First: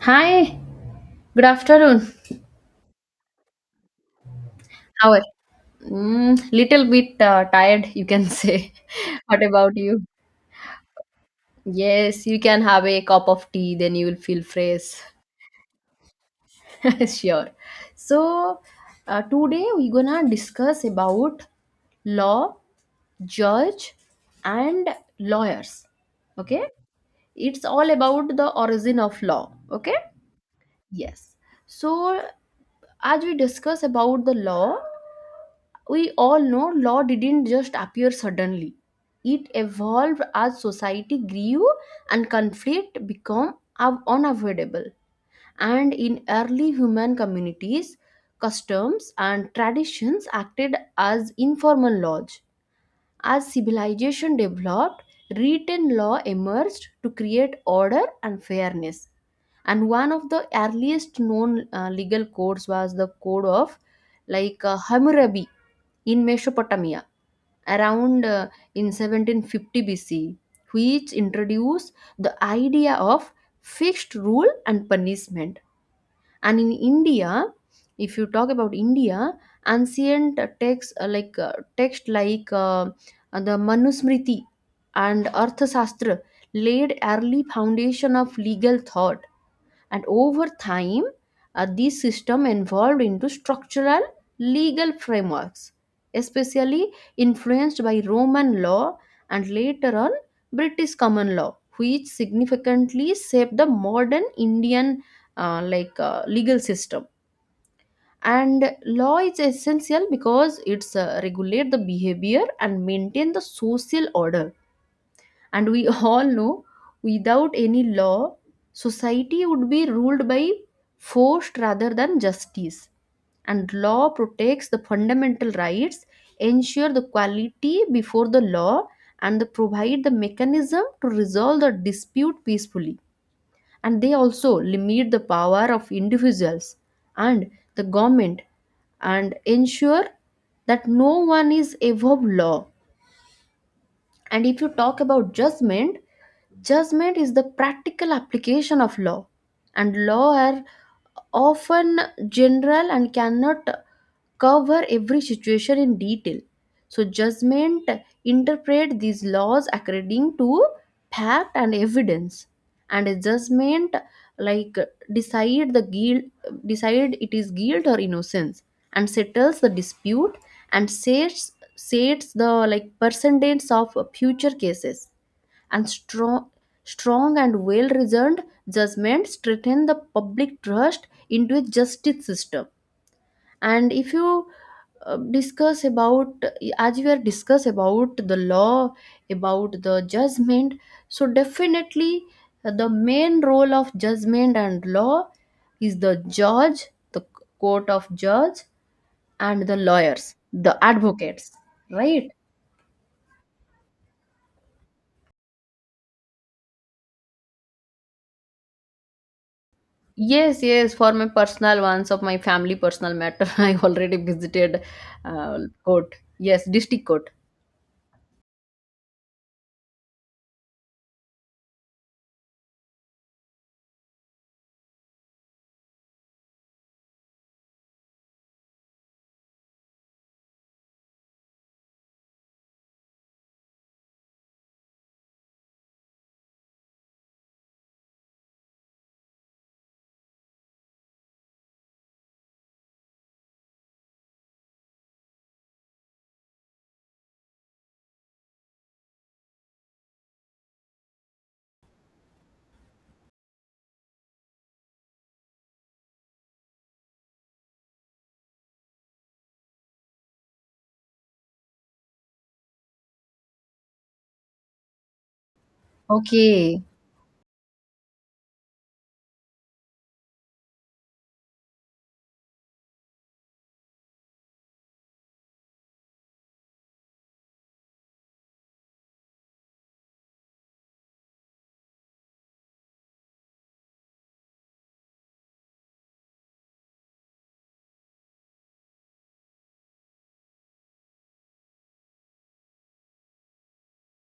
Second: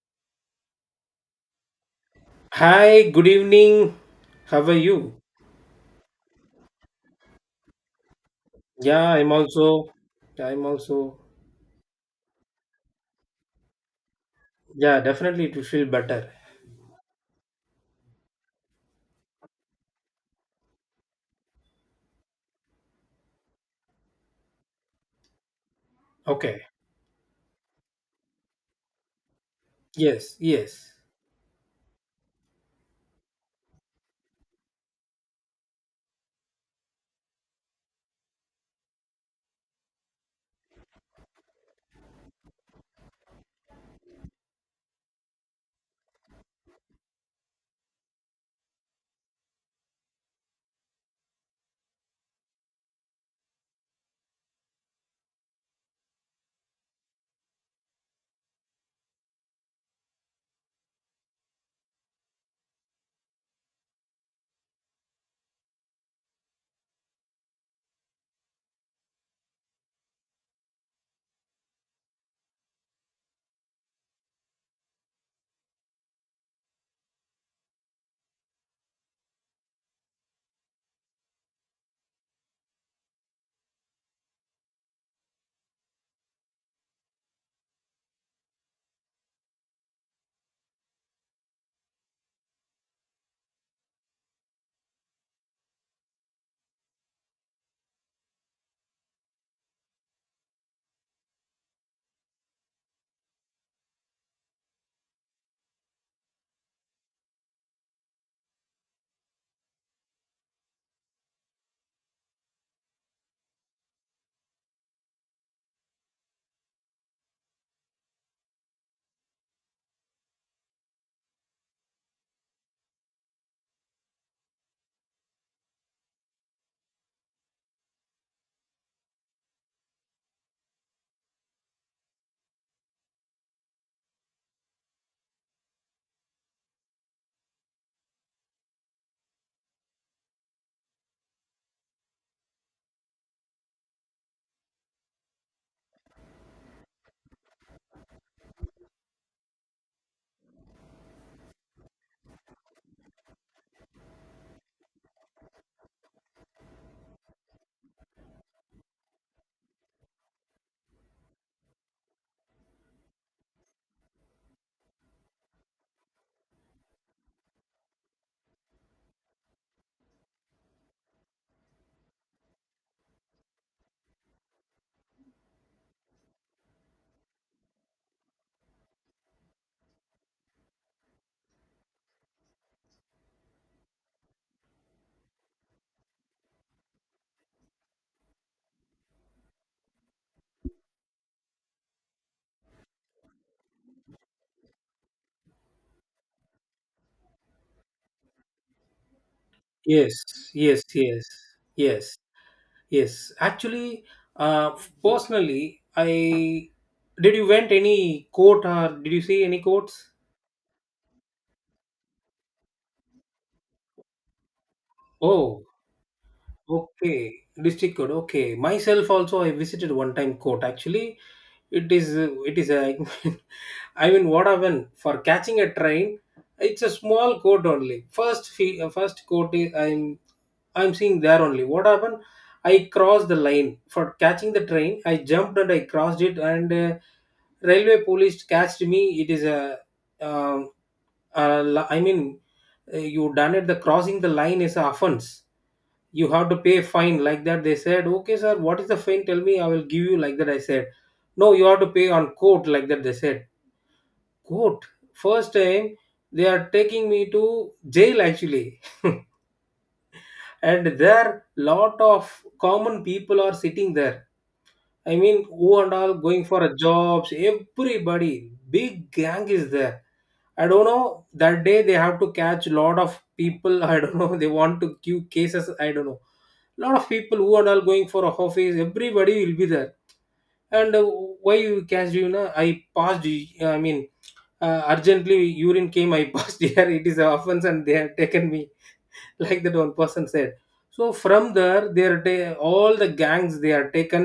Hi, good afternoon. Hi, good evening. How are How you? are little bit tired, you can say. Yeah, I'm What about also, you? I'm also, Yes, you can have a cup of tea, then you will feel fresh. yeah, definitely it will feel better. Sure. So, today we're gonna discuss about law, judge, and lawyers. Okay. Okay? It's all about the origin of law. Okay? Yes, yes, Yes. So, as we discuss about the law, we all know law didn't just appear suddenly, it evolved as society grew and conflict became unavoidable. And in early human communities, customs and traditions acted as informal laws. As civilization developed, written law emerged to create order and fairness. And one of the earliest known legal codes was the code of Hammurabi in Mesopotamia around in 1750 BC, which introduced the idea of fixed rule and punishment. And in India, if you talk about India, ancient texts uh, like uh, text like the Manusmriti and Arthashastra laid early foundation of legal thought. And over time, these systems evolved into structural legal frameworks, especially influenced by Roman law and later on British common law, which significantly shaped the modern Indian legal system. And law is essential because it's regulate the behavior and maintain the social order. And we all know without any law society would be ruled by force rather than justice. And law protects the fundamental rights, ensure the quality before the law, and they provide the mechanism to resolve the dispute peacefully. And they also limit the power of individuals and the government and ensure that no one is above law. And if you talk about judgment, judgment is the practical application of law, and law are often general and cannot cover every situation in detail. So judgment interpret these laws according to fact and evidence. And a judgment like decide the guilt, decide it is guilt or innocence, and settles the dispute and sets the like percentage of future cases. And strong and well reasoned judgments strengthen the public trust into a justice system. And if you discuss about as we are discuss about the law, about the judgment, so definitely, the main role of judgment and law is the judge, the court of judge, and the yes, lawyers, the yes, yes, advocates, yes, right? yes. Actually, uh, personally, I did you went any court or did you see any courts? Yes, yes, for my personal ones of my family personal matter, I already visited Oh, court. Yes, district court. okay, district code. Okay, myself also I visited one time court. Actually, it is a I mean, what happened for catching a train? It's a small court only. First court is I'm seeing there only. What happened? I crossed the line for catching the train. I jumped and I crossed it, and railway police catched me. It is a um, uh, I mean you done it. The crossing the line is a offense, you have to pay fine, like that they said. Okay sir, what is the fine, tell me, I will give you, like that I said. No, you have to pay on court, like that they said. Court first time, they are taking me to jail actually. And there lot of common people are sitting there. I mean, who and all going for a Okay. jobs, everybody, big gang is there. I don't know. That day they have to catch lot of people. I don't know. They want to queue cases. I don't know. Lot of people who and all going for a office. Everybody will be there. And why you catch, you know? I passed. I mean, urgently urine came. I passed here. It is an offense, and they have taken me. Like that one person said. So from there all the gangs they are taken,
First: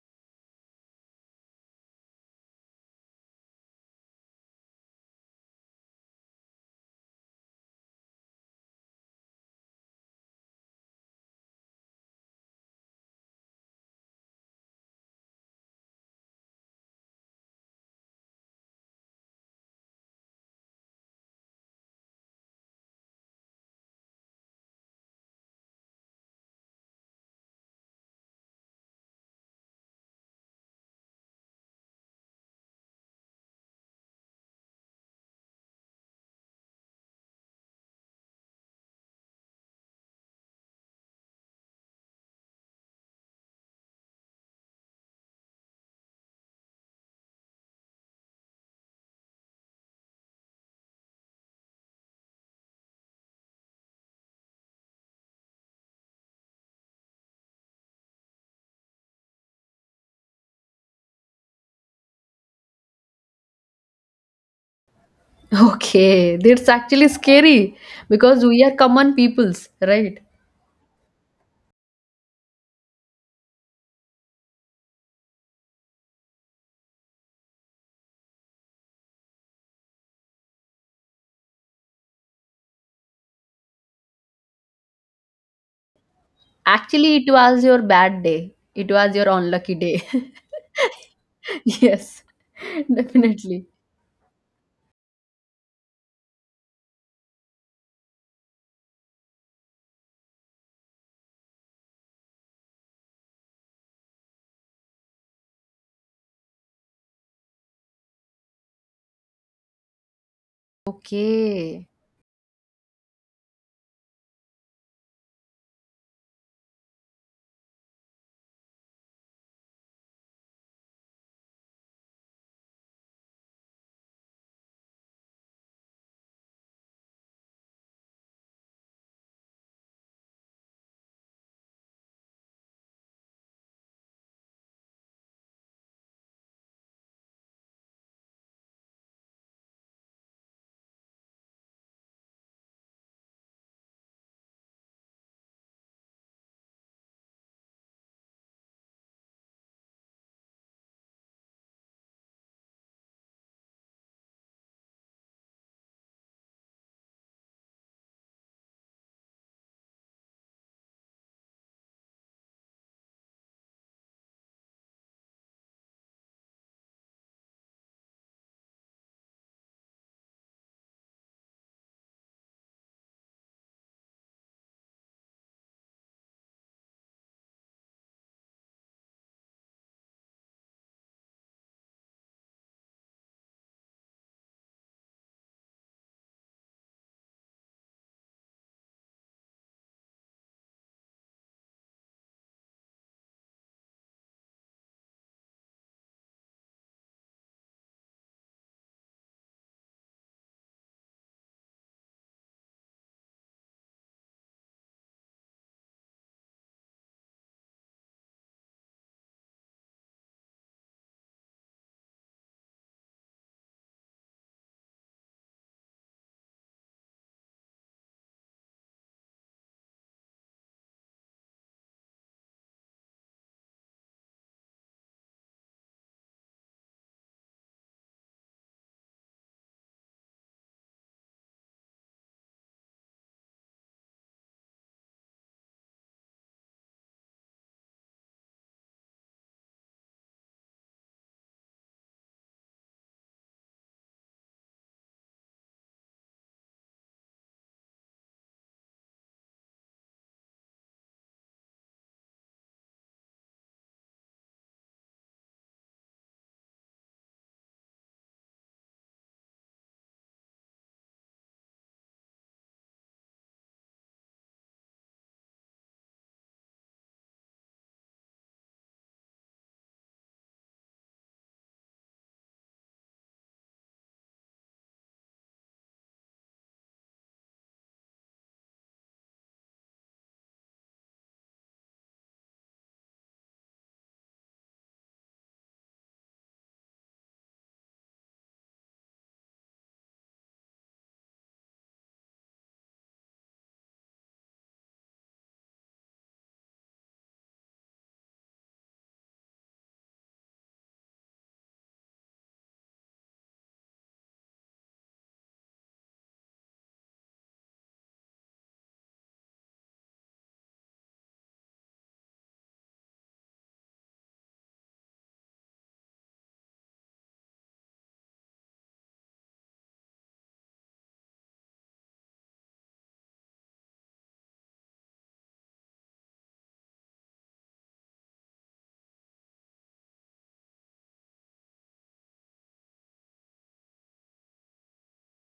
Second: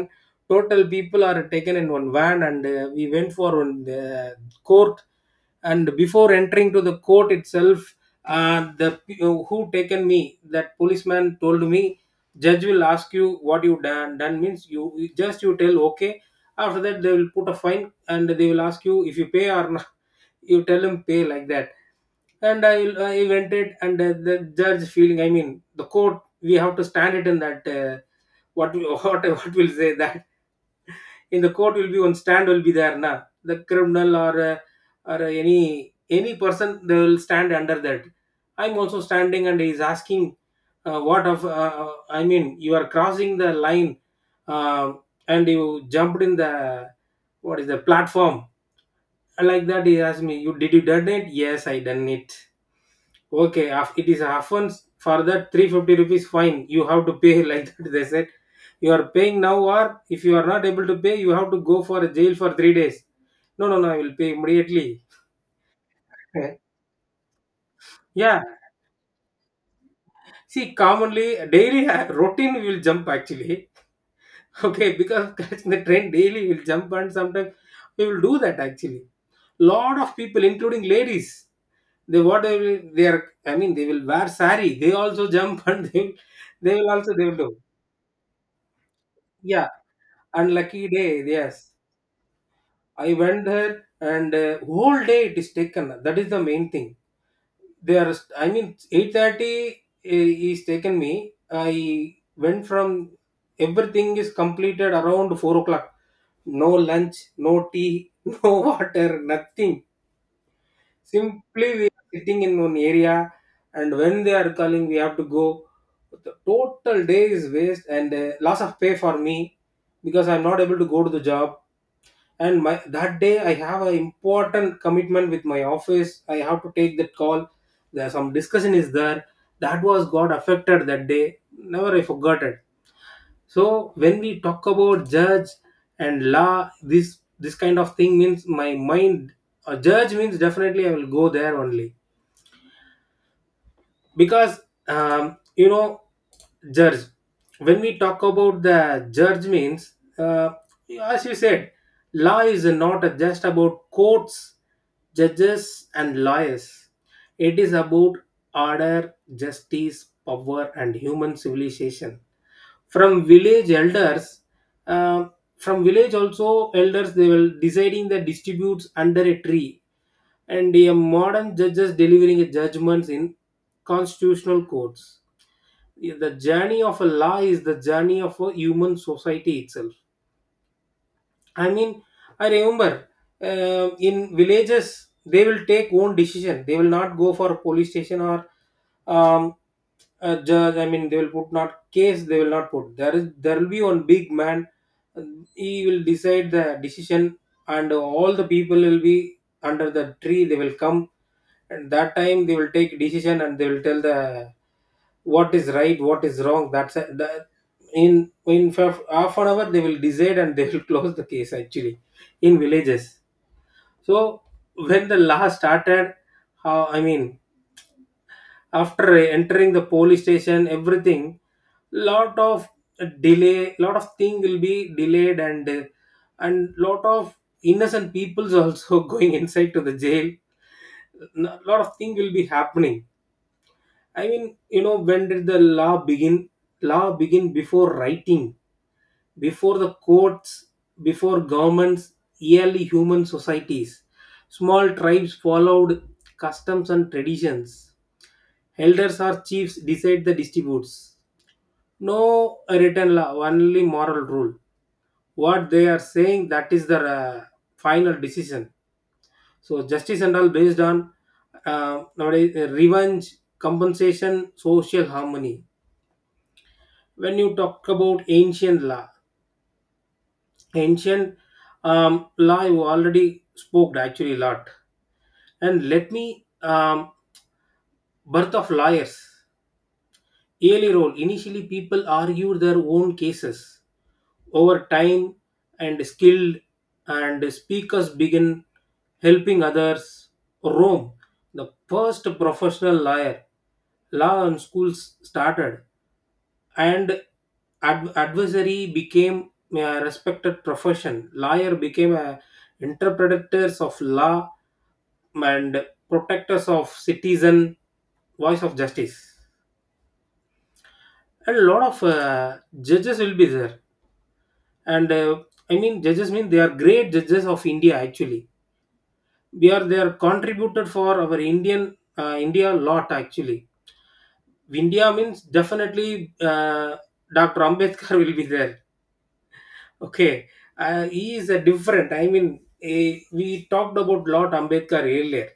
total people are taken in one van, and we went for one court. And before entering to the court itself, who taken me, that policeman told me, judge will ask you what you done, done means you you just you tell okay. After that they will put a fine and they will ask you if you pay or not. You tell him pay, like that. And I invented, and the judge feeling. I mean, the court, we have to stand it in that what will say that, in the court will be one stand will be there na, the criminal or any person, they will stand under that. I'm also standing and he's asking what of I mean, you are crossing the line, uh, and you jumped in the, what is the platform, like that he asked me. You did, you done it? Yes, I done it. It is often, for that 350 rupees fine you have to pay, like that they said. You are paying now, or if you are not able to pay, you have to go for a jail for 3 days. No, no, no, I will pay immediately. Okay, that's actually scary Yeah, because we are common peoples, right? see, commonly daily routine we will jump actually. Okay, because catching the train daily will jump, and sometimes we will do that actually. Lot of people, including ladies, they what they will, they are. I mean, they will wear sari. They also jump and they will also Actually, they it will do. was your bad day, it was your Yeah, unlucky day. and lucky day, yes, Yes, I went definitely. there, and whole day it is taken, that is the main thing. They are, I mean, 8:30 is taken me. I went from, everything is completed around 4 o'clock. No lunch, no tea, no water, nothing. Simply we Okay, are sitting in one area, and when they are calling we have to go. The total day is waste, and loss of pay for me because I'm not able to go to the job. And my, that day I have an important commitment with my office, I have to take that call. There is some discussion is there, that was got affected that day, never I forgot it. So when we talk about judge and law, this kind of thing means my mind, a judge means definitely I will go there only. Because you know, judge, when we talk about the judge means, uh, as you said, law is not just about courts, judges and lawyers. It is about order, justice, power and human civilization. From village elders, um, from village also, elders they will deciding the disputes under a tree, and a modern judges delivering a judgments in constitutional courts. The journey of a law is the journey of a human society itself. I mean, I remember in villages they will take own decision. They will not go for police station or um, a judge. I mean, they will put not case. They will not put. There is, there will be one big man. uh, He will decide the decision, and all the people will be under the tree. They will come, and that time they will take decision and they will tell the what is right, what is wrong. That's a, the, in in half an hour they will decide and they will close the case actually in villages. So when the law started, how, I mean, after entering the police station, everything, lot of delay, lot of thing will be delayed, and and lot of innocent people's also going inside to the jail. Lot of thing will be happening. I mean, you know, when did the law begin? Law begin before writing, before the courts, before governments, early human societies. Small tribes followed customs and traditions. Elders or chiefs decide the disputes. No written law, only moral rule. What they are saying, that is the final decision. So justice and all based on nowadays revenge, compensation, social harmony. When you talk about ancient law, ancient law, you already spoke actually a lot. And let me, birth of lawyers, early role, initially people argued their own cases. Over time, and skilled and speakers begin helping others. Rome, the first professional lawyer, law and schools started, and adversary became a respected profession. Lawyer became a interpreters of law, and protectors of citizen, voice of justice. And a lot of judges will be there, and I mean, judges mean, they are great judges of India actually. We are, they are contributed for our Indian, India lot actually. India means definitely, Dr. Ambedkar will be there. Okay, he is a different. I mean, eh, we talked about Lord Ambedkar earlier.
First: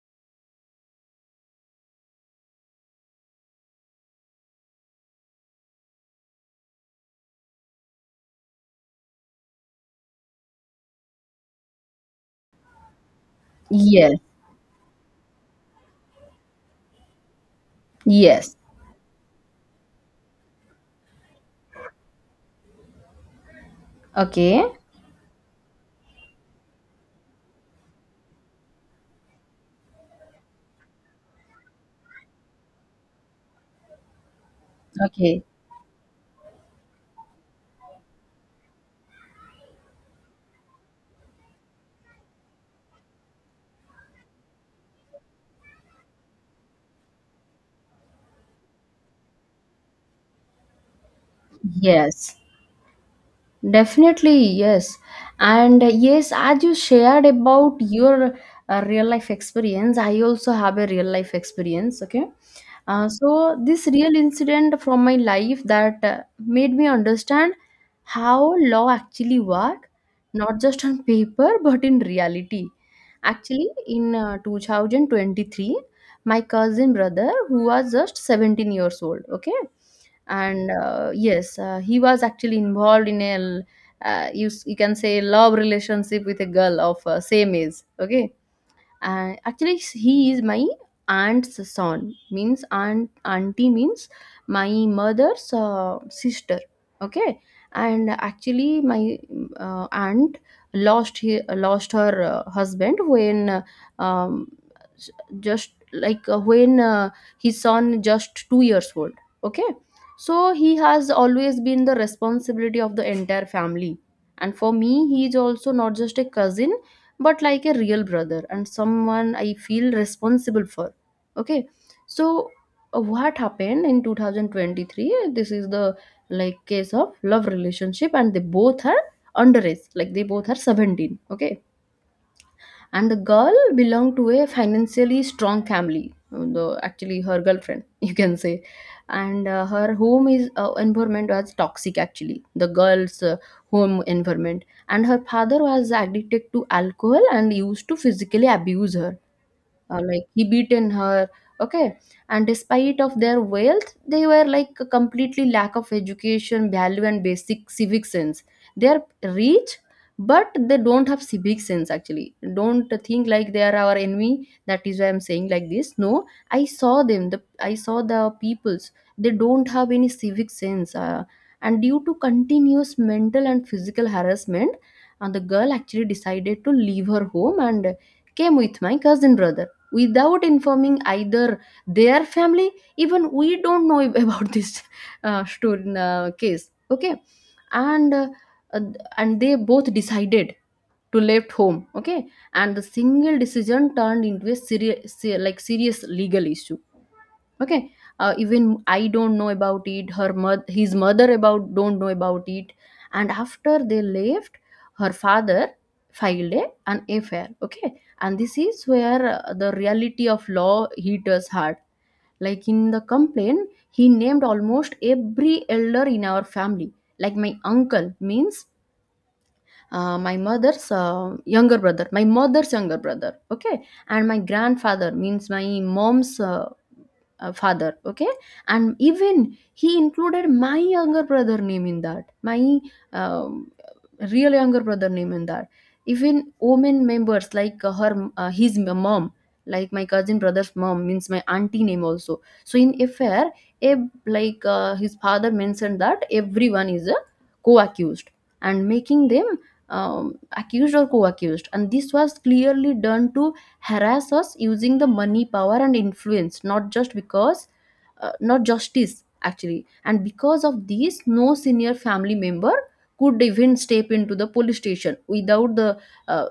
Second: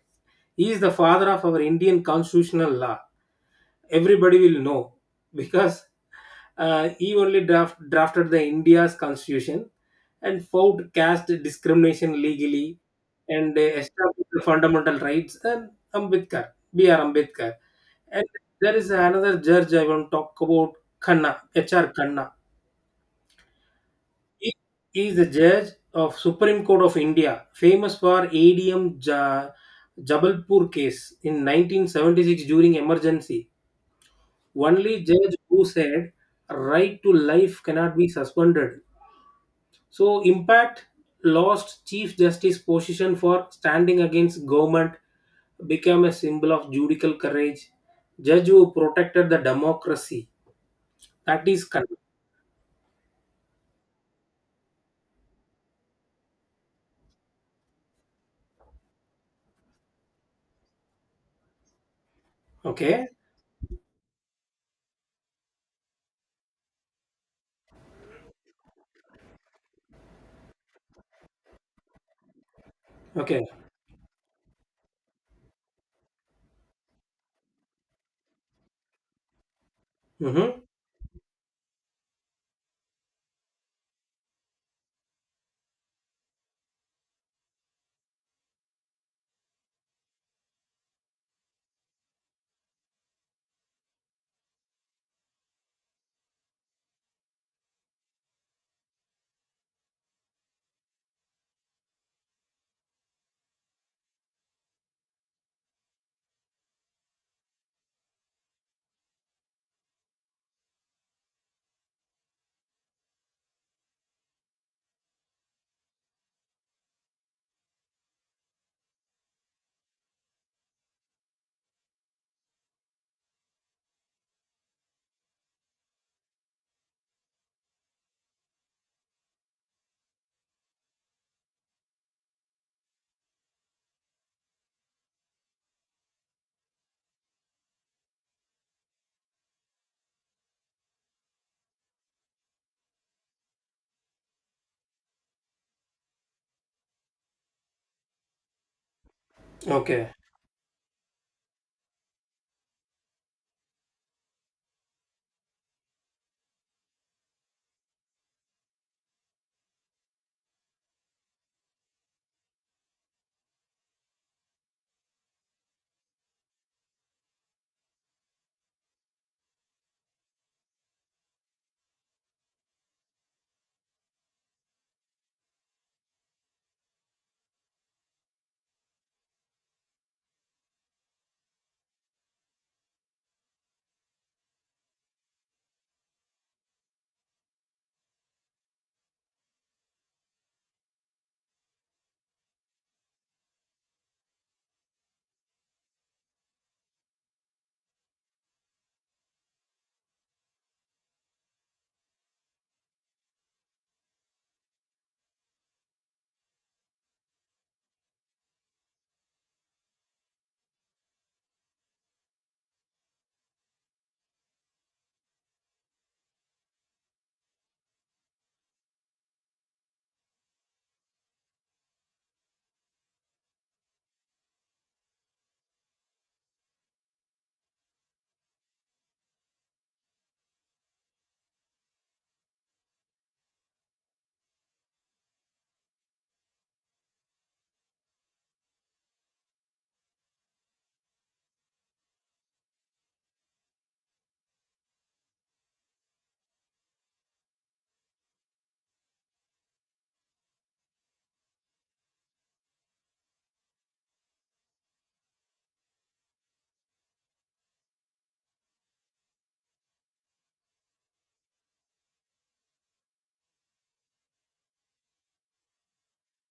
He is the father of our Indian constitutional law. Everybody will know because he only drafted the India's constitution and fought caste discrimination legally and eh, yes, established the fundamental rights. And Ambedkar, B.R. Ambedkar. And yes. there is another judge I want to talk about, Khanna, H.R. Khanna. He Okay, he is the judge of Supreme Court of India, famous for ADM Jabalpur case in 1976 during emergency. Only judge okay, who said right to life cannot be suspended. So impact, lost Chief Justice position for standing against government, became a symbol of judicial courage. Judge who protected the democracy. That is correct. yes. Definitely, yes. And yes, as you shared about your real life experience, I also have a real life experience. Okay. Okay. This real incident from my life that made me understand how law actually work, not just on paper, but in reality. Okay. Actually, in 2023, my cousin brother, who was just 17 years old, okay, Mm-hmm. and he was actually involved in a you can say love relationship with a girl of same age, okay. And actually he is my aunt's son, means aunt, auntie means my mother's sister, okay. And actually my aunt lost, he lost her husband when um, s- just like when his son just 2 years old, okay. So he has always been the responsibility of the entire family, and for me he is also not just a cousin but like a real brother and someone I feel responsible for. Okay, so what happened in 2023? This is the like case of love relationship, and they both are underage, like they both are 17. Okay, and the girl belonged to a financially strong family, the actually her girlfriend you can say. And her home is environment was toxic, actually the girl's home environment, and her father was addicted to alcohol and used to physically abuse her, Okay. like he beaten her, okay. And despite of their wealth, they were like a completely lack of education value and basic civic sense. They are rich but they don't have civic sense, actually, don't think like they are our enemy, that is why I'm saying like this, no. I saw them, the, I saw the peoples, they don't have any civic sense. And due to continuous mental and physical harassment, and the girl actually decided to leave her home and came with my cousin brother without informing either their family. Even we don't know about this story case, okay. And uh, uh, and they both decided to left home, okay. And the single decision turned into a serious, like serious legal issue, okay. Even I don't know about it, her mother, his mother about, don't know about it. And after they left, her father filed a, an affair, okay. And this is where the reality of law hit us hard. Like in the complaint, he named almost every elder in our family, like my uncle, means my mother's younger brother, my mother's younger brother, okay. And my grandfather, means my mom's father, okay. And even he included my younger brother name in that, my um, real younger brother name in that. Even women members, like her his mom, like my cousin brother's mom, means my auntie name also so in affair. Ab, like his father mentioned that everyone is a co-accused and making them accused or co-accused. And this was clearly done to harass us using the money power and influence, not just because not justice actually. And because of this, no senior family member could even step into the police station without the uh,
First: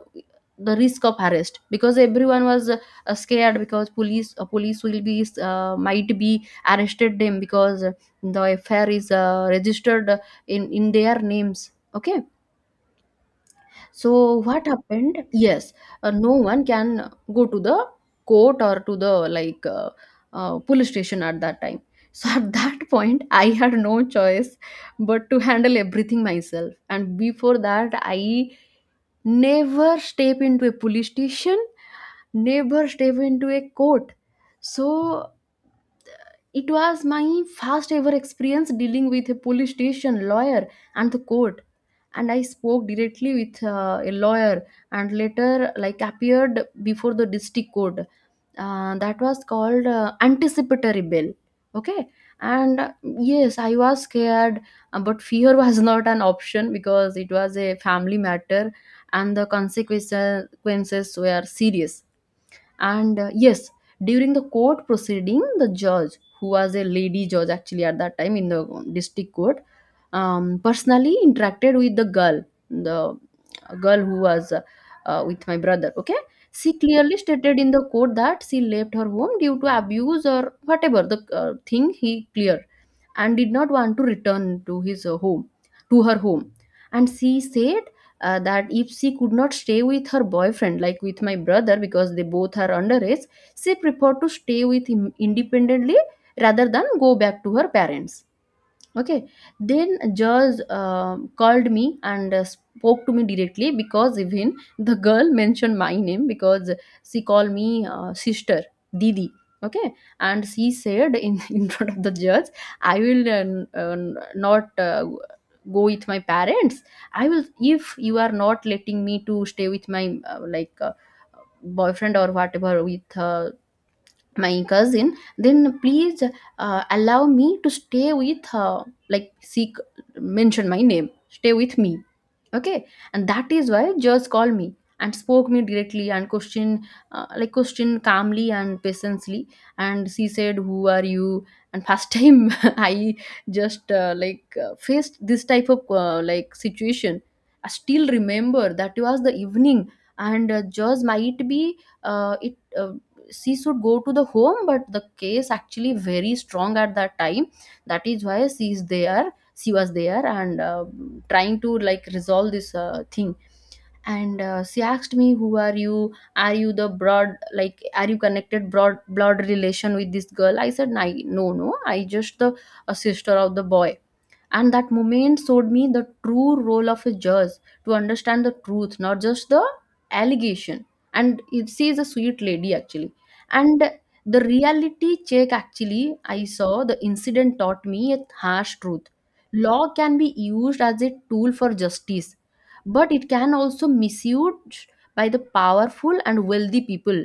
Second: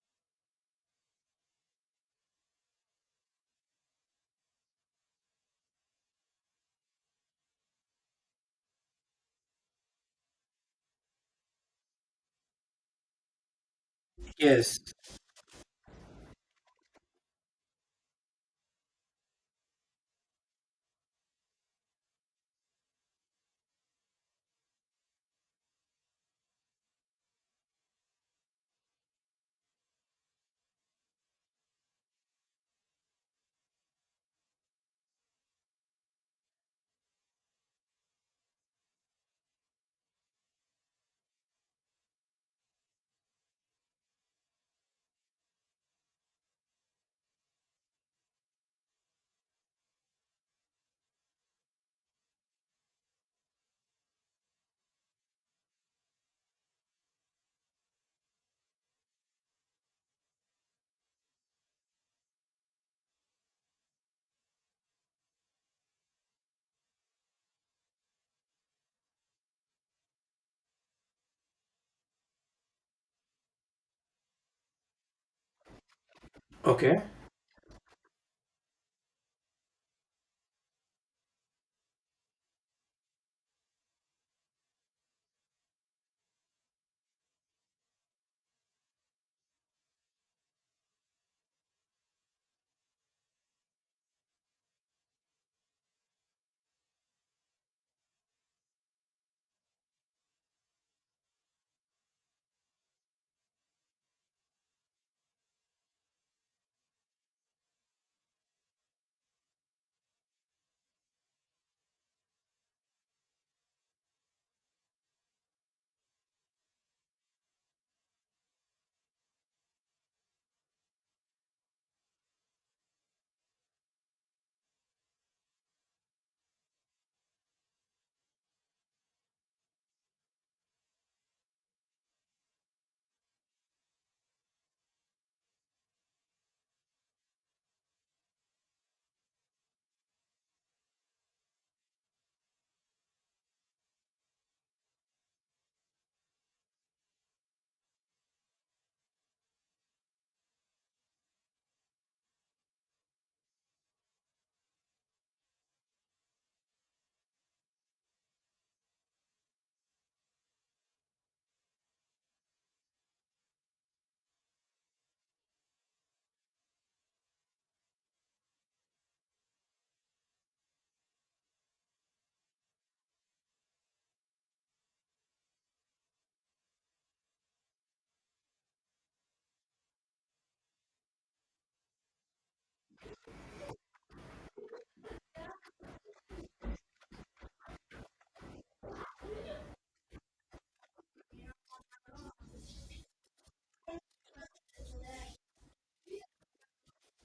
the risk of arrest, because everyone was scared because police will be might be arrested them because the affair is registered in their names, okay. So what Yes. happened? Yes, no one can go to the court or to the police station at that time. So at that point, I had no choice but to handle everything myself. And before that, I never step into a police station, never step into a court. So it was my first ever experience dealing with a police station lawyer and the court. And I spoke directly with a lawyer and later like appeared before the district court. That was called anticipatory bail. Okay. And yes, I was scared, but fear was not an option because it was a family matter and the consequences were serious. And yes, during the court proceeding, the judge, who was a lady judge actually at that time in the district court, personally interacted with the girl who was with my brother. Okay, she Okay. clearly stated in the court that she left her home due to abuse or whatever the thing he cleared, and did not want to return to his home, to her home. And she said that if she could not stay with her boyfriend, like with my brother, because they both are underage, she preferred to stay with him independently rather than go back to her parents. Okay, then George called me and spoke to me directly because even the girl mentioned my name, because she called me sister, Didi. Okay, and she said in, in front of the judge, I will uh, not go with my parents. I will, if you are not letting me to stay with my boyfriend or whatever with my cousin, then please allow me to stay with her, like seek, mention my name, stay with me. Okay. And that is why just called me and spoke me directly and questioned, like questioned calmly and patiently. And she said, who are you? And first time I just faced this type of like situation. I still remember that was the evening. And just might be it she should go to the home, but the case actually very strong at that time. That is why she is there, she was there, and trying to like resolve this thing. And she asked me, who are you, are you the broad, like are you connected broad blood relation with this girl? I said, No, no, I just the a sister of the boy." And that moment showed me the true role of a judge, to understand the truth, not just the allegation. And if she is a sweet lady actually. And the reality check actually, I saw. The incident taught me a harsh truth. Law can be used as a tool for justice, but it can also misused by the powerful and wealthy people,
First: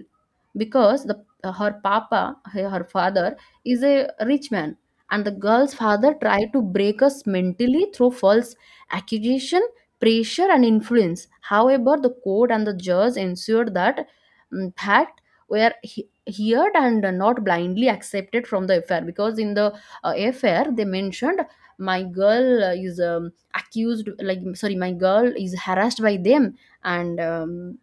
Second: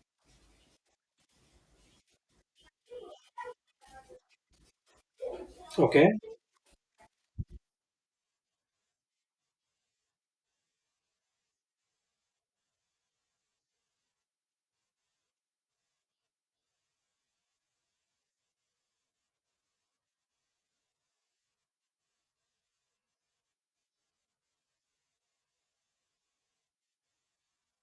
because the her papa, her father is a rich man. And the girl's Okay. father tried to break us mentally through false accusation, pressure and influence. However, the court and the judge ensured that fact were heard and not blindly accepted from the affair. Because in the affair, they mentioned my girl is accused, like sorry, my girl is harassed by them. And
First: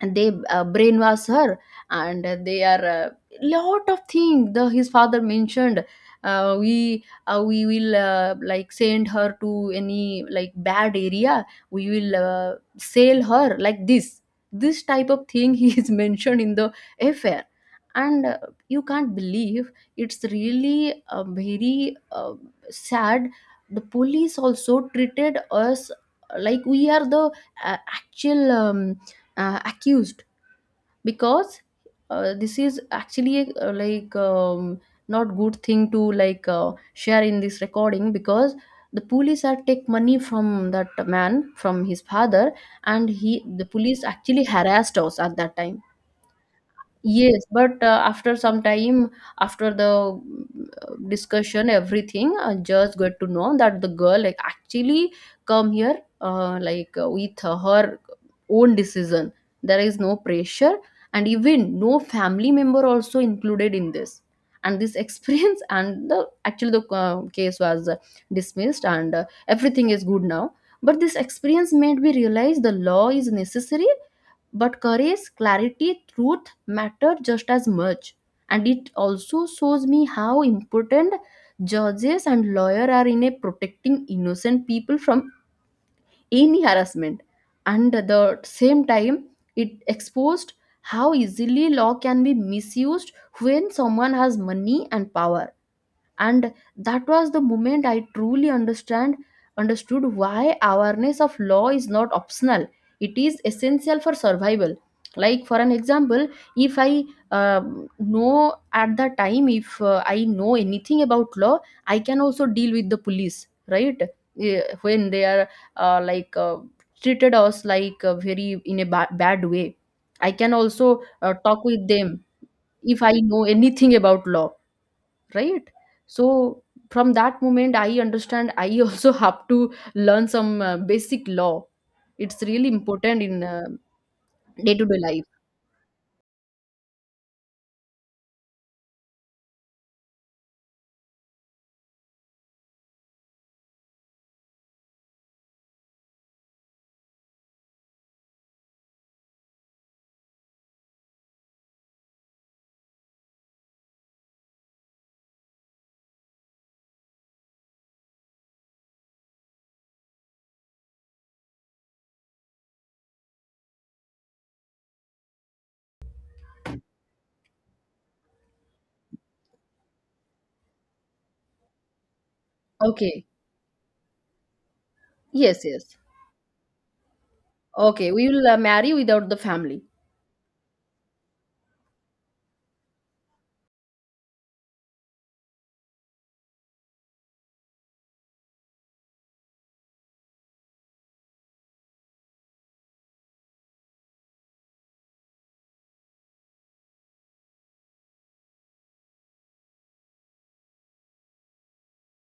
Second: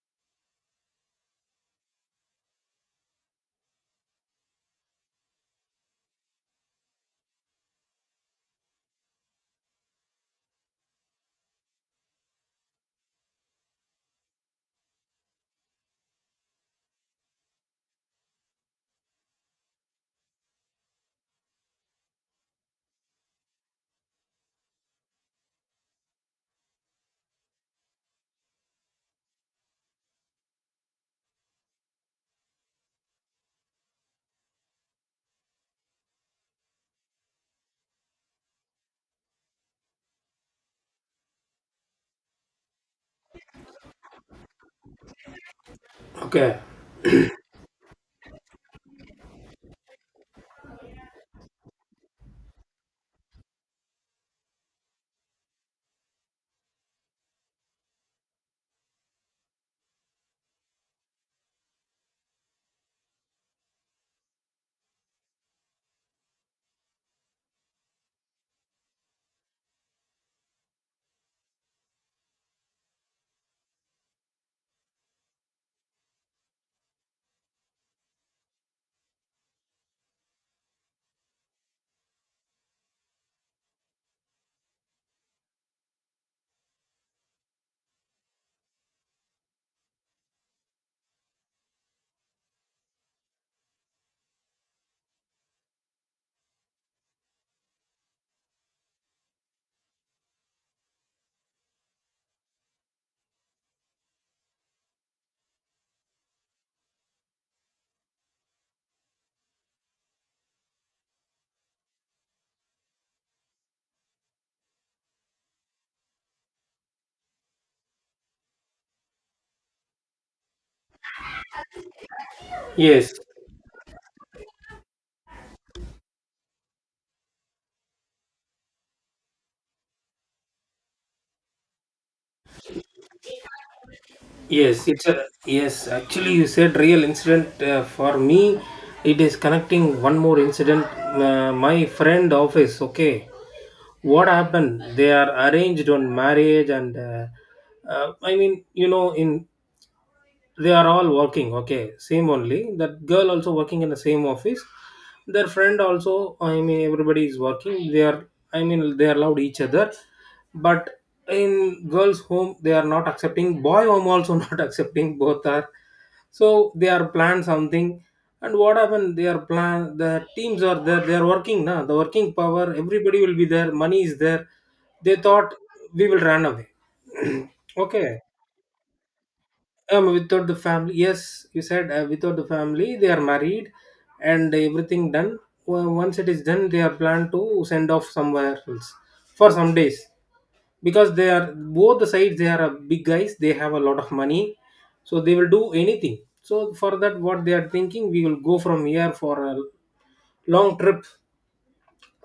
and they brainwash her. And they are lot of things the his father mentioned. We will like send her to any like bad area, we will sell her like this type of thing he is mentioned in the affair. And you can't believe, it's really very sad. The police also treated us like we are the actual accused. Because this is actually a, not good thing to like share in this recording, because the police are take money from that man, from his father. And he, the police actually harassed us at that time. Okay. Yes, but after some time, after the discussion, everything, I just got to know that the girl like actually come here with her own decision. There is no pressure, and even no family member also included in this. And this experience and the actually the case was dismissed, and everything is good now. But this experience made me realize the law is necessary, but courage, clarity, truth, matter just as much. And it also shows me how important judges and lawyer are in a protecting innocent people from any harassment. And at the same time, it exposed how easily law can be misused when someone has money and power. And that was the moment I truly understand understood why awareness of law is not optional, it is essential for survival. Like for an example, if I know at the time, if I know anything about law, I can also deal with the police, right? Eh, when they are uh, like uh, treated us like very in a bad way, I can also talk with them if I Yes. know anything about law, right? So from that moment I understand, I also have to learn some basic law. It's really important in Yes. day-to-day It's life. a yes. Actually, you said real incident. For me, it is connecting one more incident. My friend office. Okay. What happened? They are arranged on marriage and. I mean, you know, in, they are all working, okay, same only. That girl also working in the same office, their friend also, I mean, everybody is working. They are, I mean, they are allowed each other, but in girls home they are not accepting, boy home also not accepting, both are. So they are planned something, and what happened, they are plan, the teams are there, they are working now, the working power, everybody Okay. will be there, money is there. They thought Yes, yes. we will run away. Okay, Okay, we will marry without the family. Without the family, yes, you said, without the family they are married, and everything done. Well, once it is done they are planned to send off somewhere else for some days, because they are both the sides, they are big guys, they have a lot of money, so they will do anything. So for that, what they are thinking, we will go from here for a long trip.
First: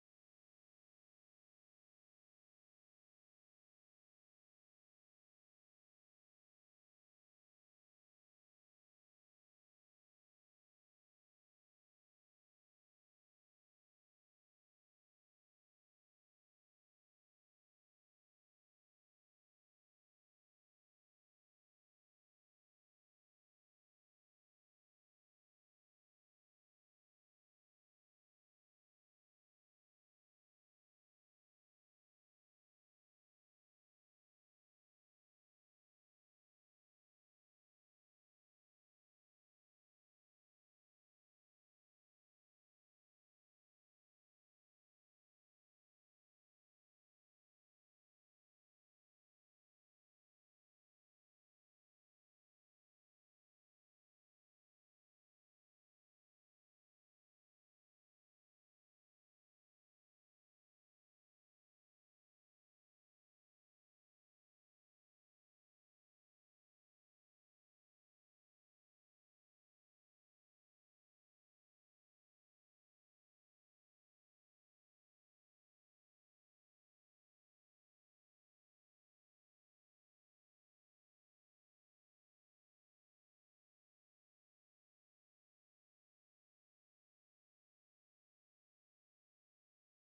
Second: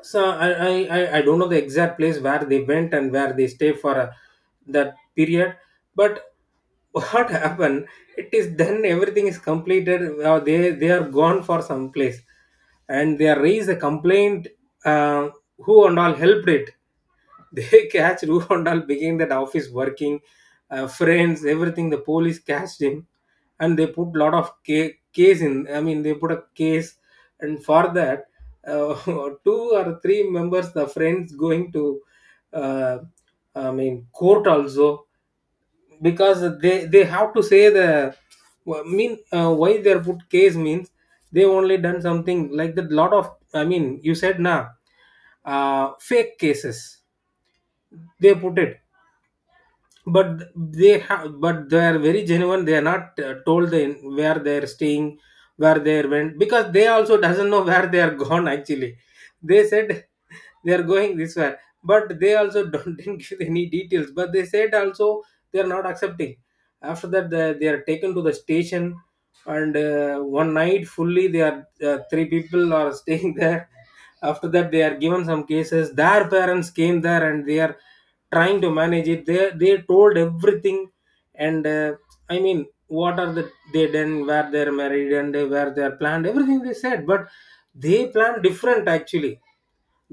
So I don't know the exact place where they went and where they stay for that period. But what happened, it is, then everything is completed, they are gone for some place, and they raise a complaint. uh, who and all helped it, they catch Rukondal, beginning that office working, friends, everything. The police catched him, and they put lot of case in. I mean, they put a case, and for that, uh, two or three members, the friends, going to, uh, court also because they have to say the wh- mean why they are put case means they only done something like that. Lot of, I mean, you said na, fake cases they put it, but they have, but they are very genuine. They are not told they, where they are staying, where they went, because they also doesn't know where they are gone. Actually, they said they are going this way, but they also don't didn't give any details. But they said also they are not accepting. After that, they are taken to the station, and one night fully they are three people are staying there. After that, they are given some cases. Their parents came there and they are trying to manage it. They told everything. And I mean, what are the they done, where they're married, and where they're planned everything they said. But they plan different actually.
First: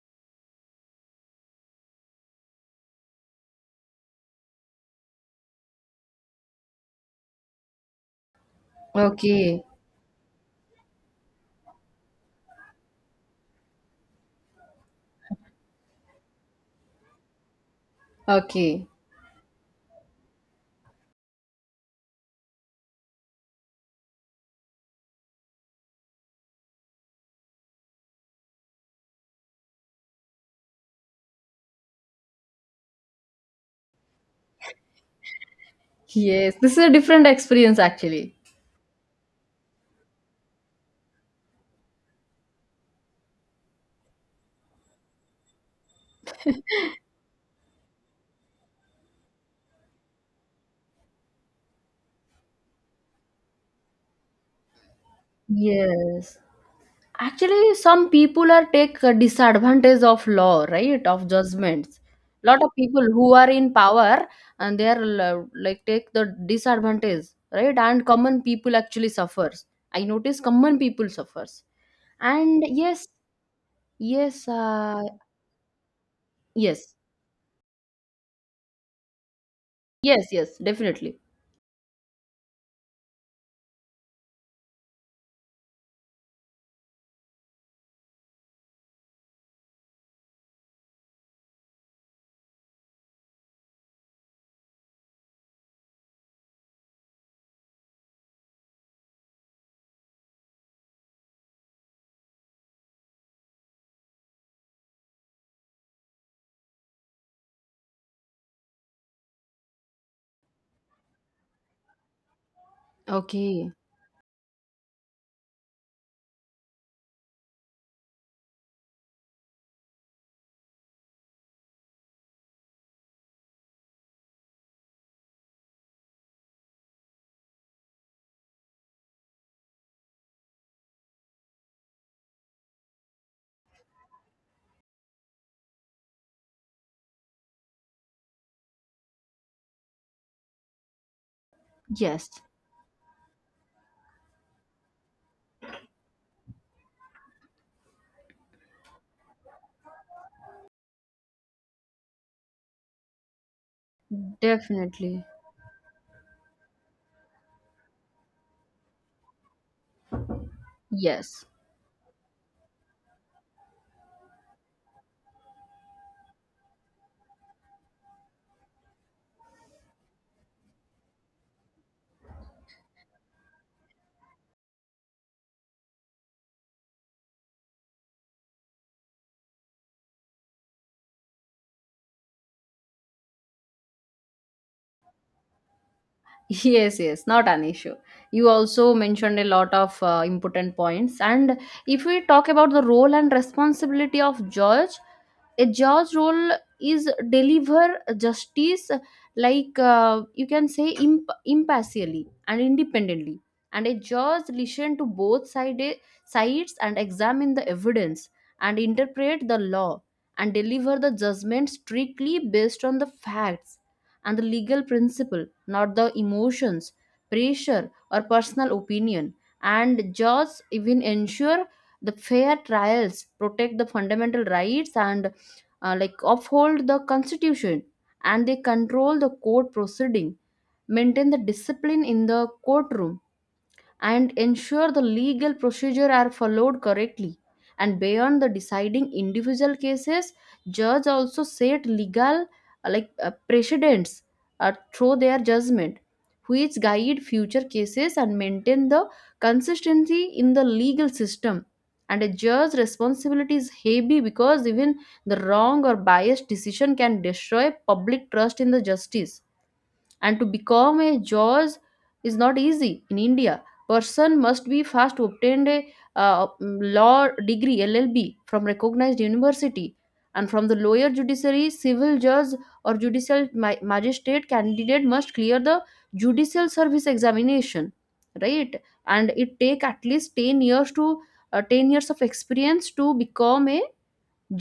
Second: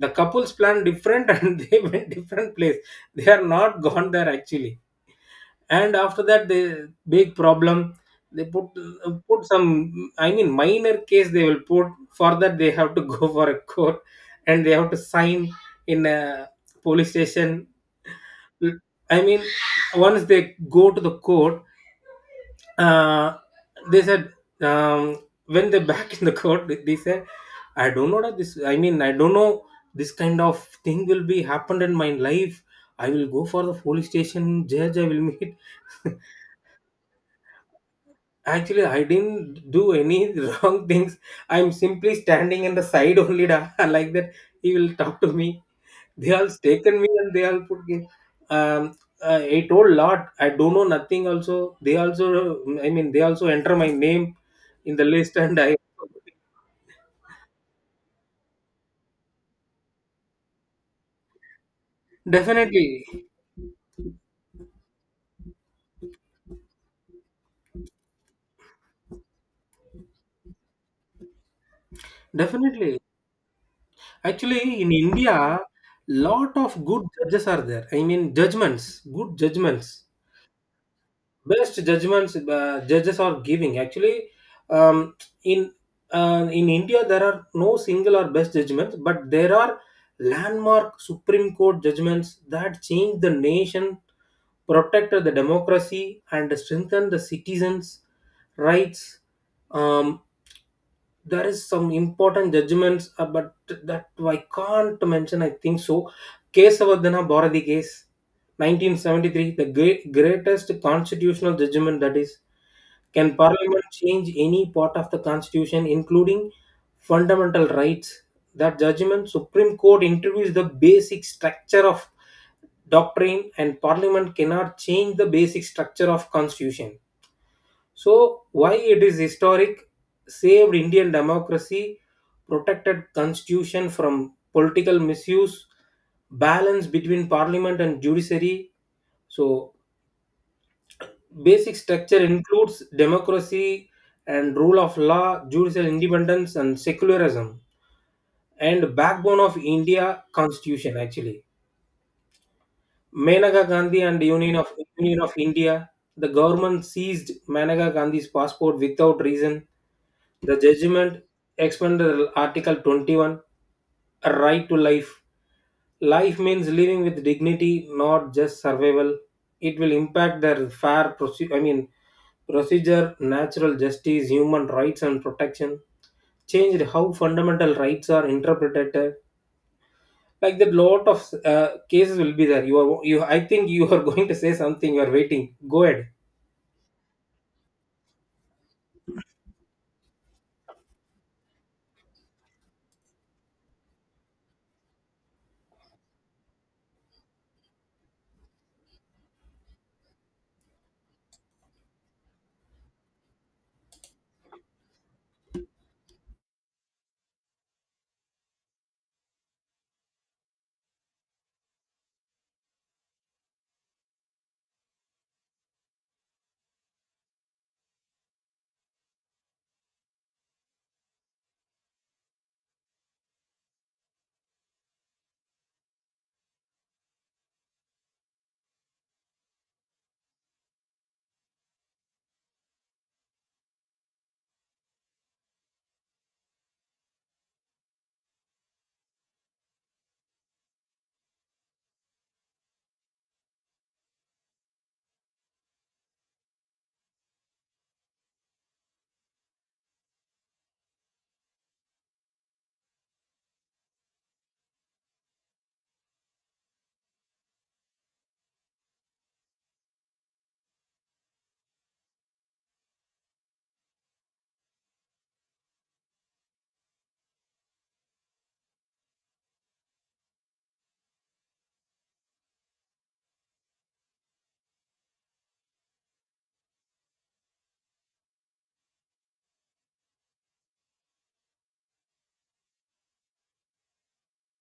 The couples plan different and they went different place. They are not gone there actually. And after that, they big problem they put, put Okay. some, I mean, minor case they will put. For that they have to go for a court and they have to sign in a police station. Okay, I mean, once they go to the court, uh, they said, um, when they back in the court they said, I don't know that this, I mean, I don't know this kind of thing will be happened in my life. I will go for the police station, judge I will meet. yes, this is a different experience actually. Actually, I didn't do any wrong things. I'm simply standing in the side only da, like that. He will talk to me. They all taken me and they all put me. Um, I told lot. I don't know nothing. Also, they also, I mean, they also enter my name in the list, and I Yes. Actually, some people are take a disadvantage of law, right? Of judgments. Lot of people definitely, who are in power, and they are like take the disadvantage, right? And common people actually suffers. I notice common people suffers. And definitely. yes, yes, Actually, in India, lot of yes, good judges are there. I mean, judgments, good judgments. yes, yes, definitely. Best judgments judges are giving actually. um, in in India, there are no single or best judgments, but there are landmark Supreme Court judgments that changed the nation, protected the democracy, and strengthened the citizens rights. um, there is some important judgments, but that I can't mention, I think so. Kesavadana Bharati case, 1973, the great, greatest constitutional judgment, that is, can Okay. Parliament change any part of the Constitution, including fundamental rights? That judgment, Supreme Court interviews the basic structure of doctrine, and Parliament cannot change the basic structure of Constitution. So, why it is historic? Saved Indian democracy, protected Constitution from political misuse, balance between Parliament and judiciary. So, basic structure Yes, includes democracy and rule of law, judicial independence, and secularism, and backbone of India Constitution. Actually, Menaka Gandhi and Union definitely. of India. The government seized Menaka Gandhi's passport without reason. The judgment Yes. expanded Article 21, a right to life. Life means living with dignity, not just survival. It will impact their fair procedure. I mean, procedure, natural justice, human rights, and protection. Changed how fundamental rights are interpreted. Like that, lot of cases will be there. You are, you, I think you are going to say something. You are waiting. Go ahead. Yes, yes, not an issue. You also mentioned a lot of important points. And if we talk about the role and responsibility of judge, a judge role is deliver justice, like you can say impartially and independently. And a judge listen to sides and examine the evidence and interpret the law and deliver the judgment strictly based on the facts and the legal principle, not the emotions, pressure, or personal opinion. And judges even ensure the fair trials, protect the fundamental rights, and uphold the constitution, and they control the court proceeding, maintain the discipline in the courtroom and ensure the legal procedure are followed correctly. And beyond the deciding individual cases, judge also set legal precedents through their judgment, which guide future cases and maintain the consistency in the legal system. And a judge's responsibility is heavy, because even the wrong or biased decision can destroy public trust in the justice. And to become a jaws is not easy in India. Person must be first obtained a law degree LLB from recognized university. And from the lawyer judiciary civil judge or judicial magistrate, candidate must clear the judicial service examination, right? And it take at least 10 years to 10 years of experience to become a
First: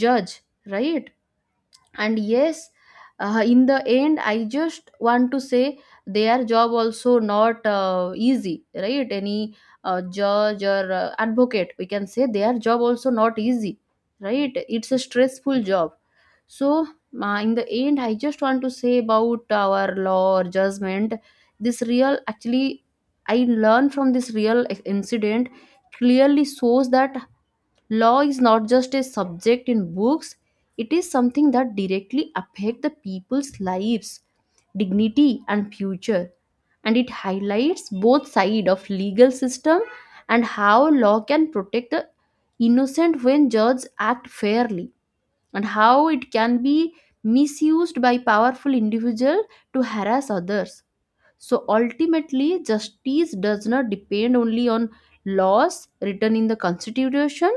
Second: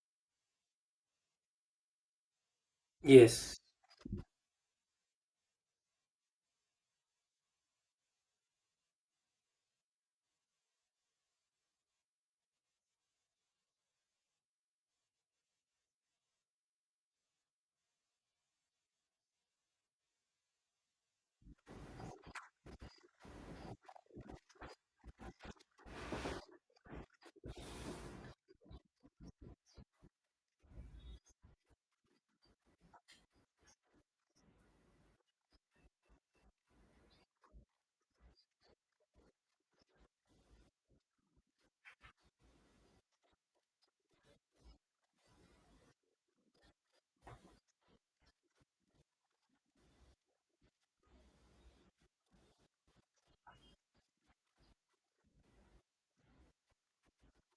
judge, right? And yes, Yes. in the end I just want to say, their job also not easy, right? Any judge or advocate, we can say their job also not easy, right? It's a stressful job. So in the end I just want to say about our law or judgment, this real actually I learned from this real incident clearly shows that law is not just a subject in books, it is something that directly affect the people's lives, dignity and future. And it highlights both side of legal system, and how law can protect the innocent when judges act fairly, and how it can be misused by powerful individual to harass others. So ultimately, justice does not depend only on laws written in the Constitution,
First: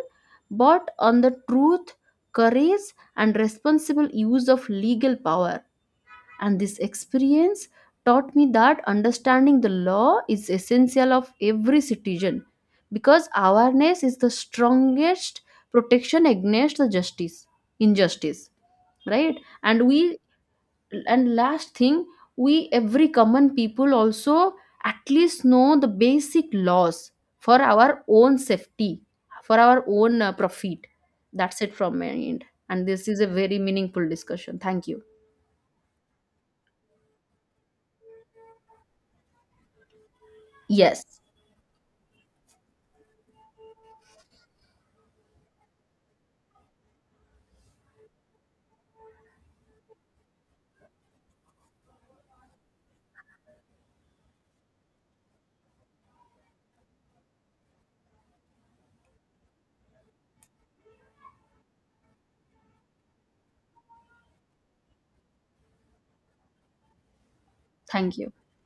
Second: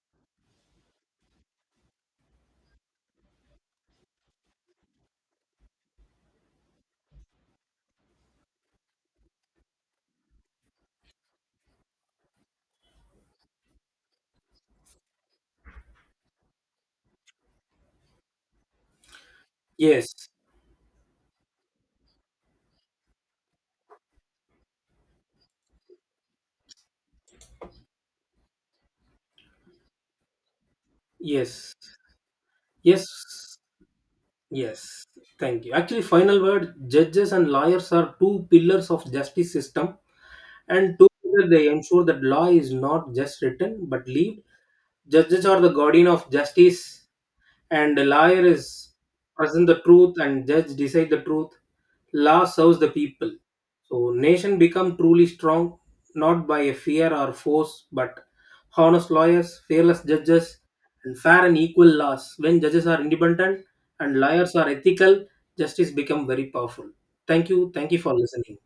but on the truth, courage, and responsible use of legal power. And this experience taught me that understanding the law is essential of every citizen, because awareness is the strongest protection against the justice, injustice, right? And Yes. we, and last thing, we every common people also at least know the basic laws for our own safety, for our own profit. That's it Yes. from my end. And this is a Yes. very meaningful discussion, thank you. Yes, thank you. Actually, final word, judges and lawyers are two pillars of justice system, and Yes, together they ensure that law is not just written but lived. Judges are the guardian of justice, and the lawyer is present the truth and judge decide the truth. Law serves the people. So nation become truly strong not by a fear or force but honest lawyers, fearless judges, and fair and equal laws. When judges are independent and lawyers are ethical, justice become very powerful. Thank you. Thank you for thank you. listening.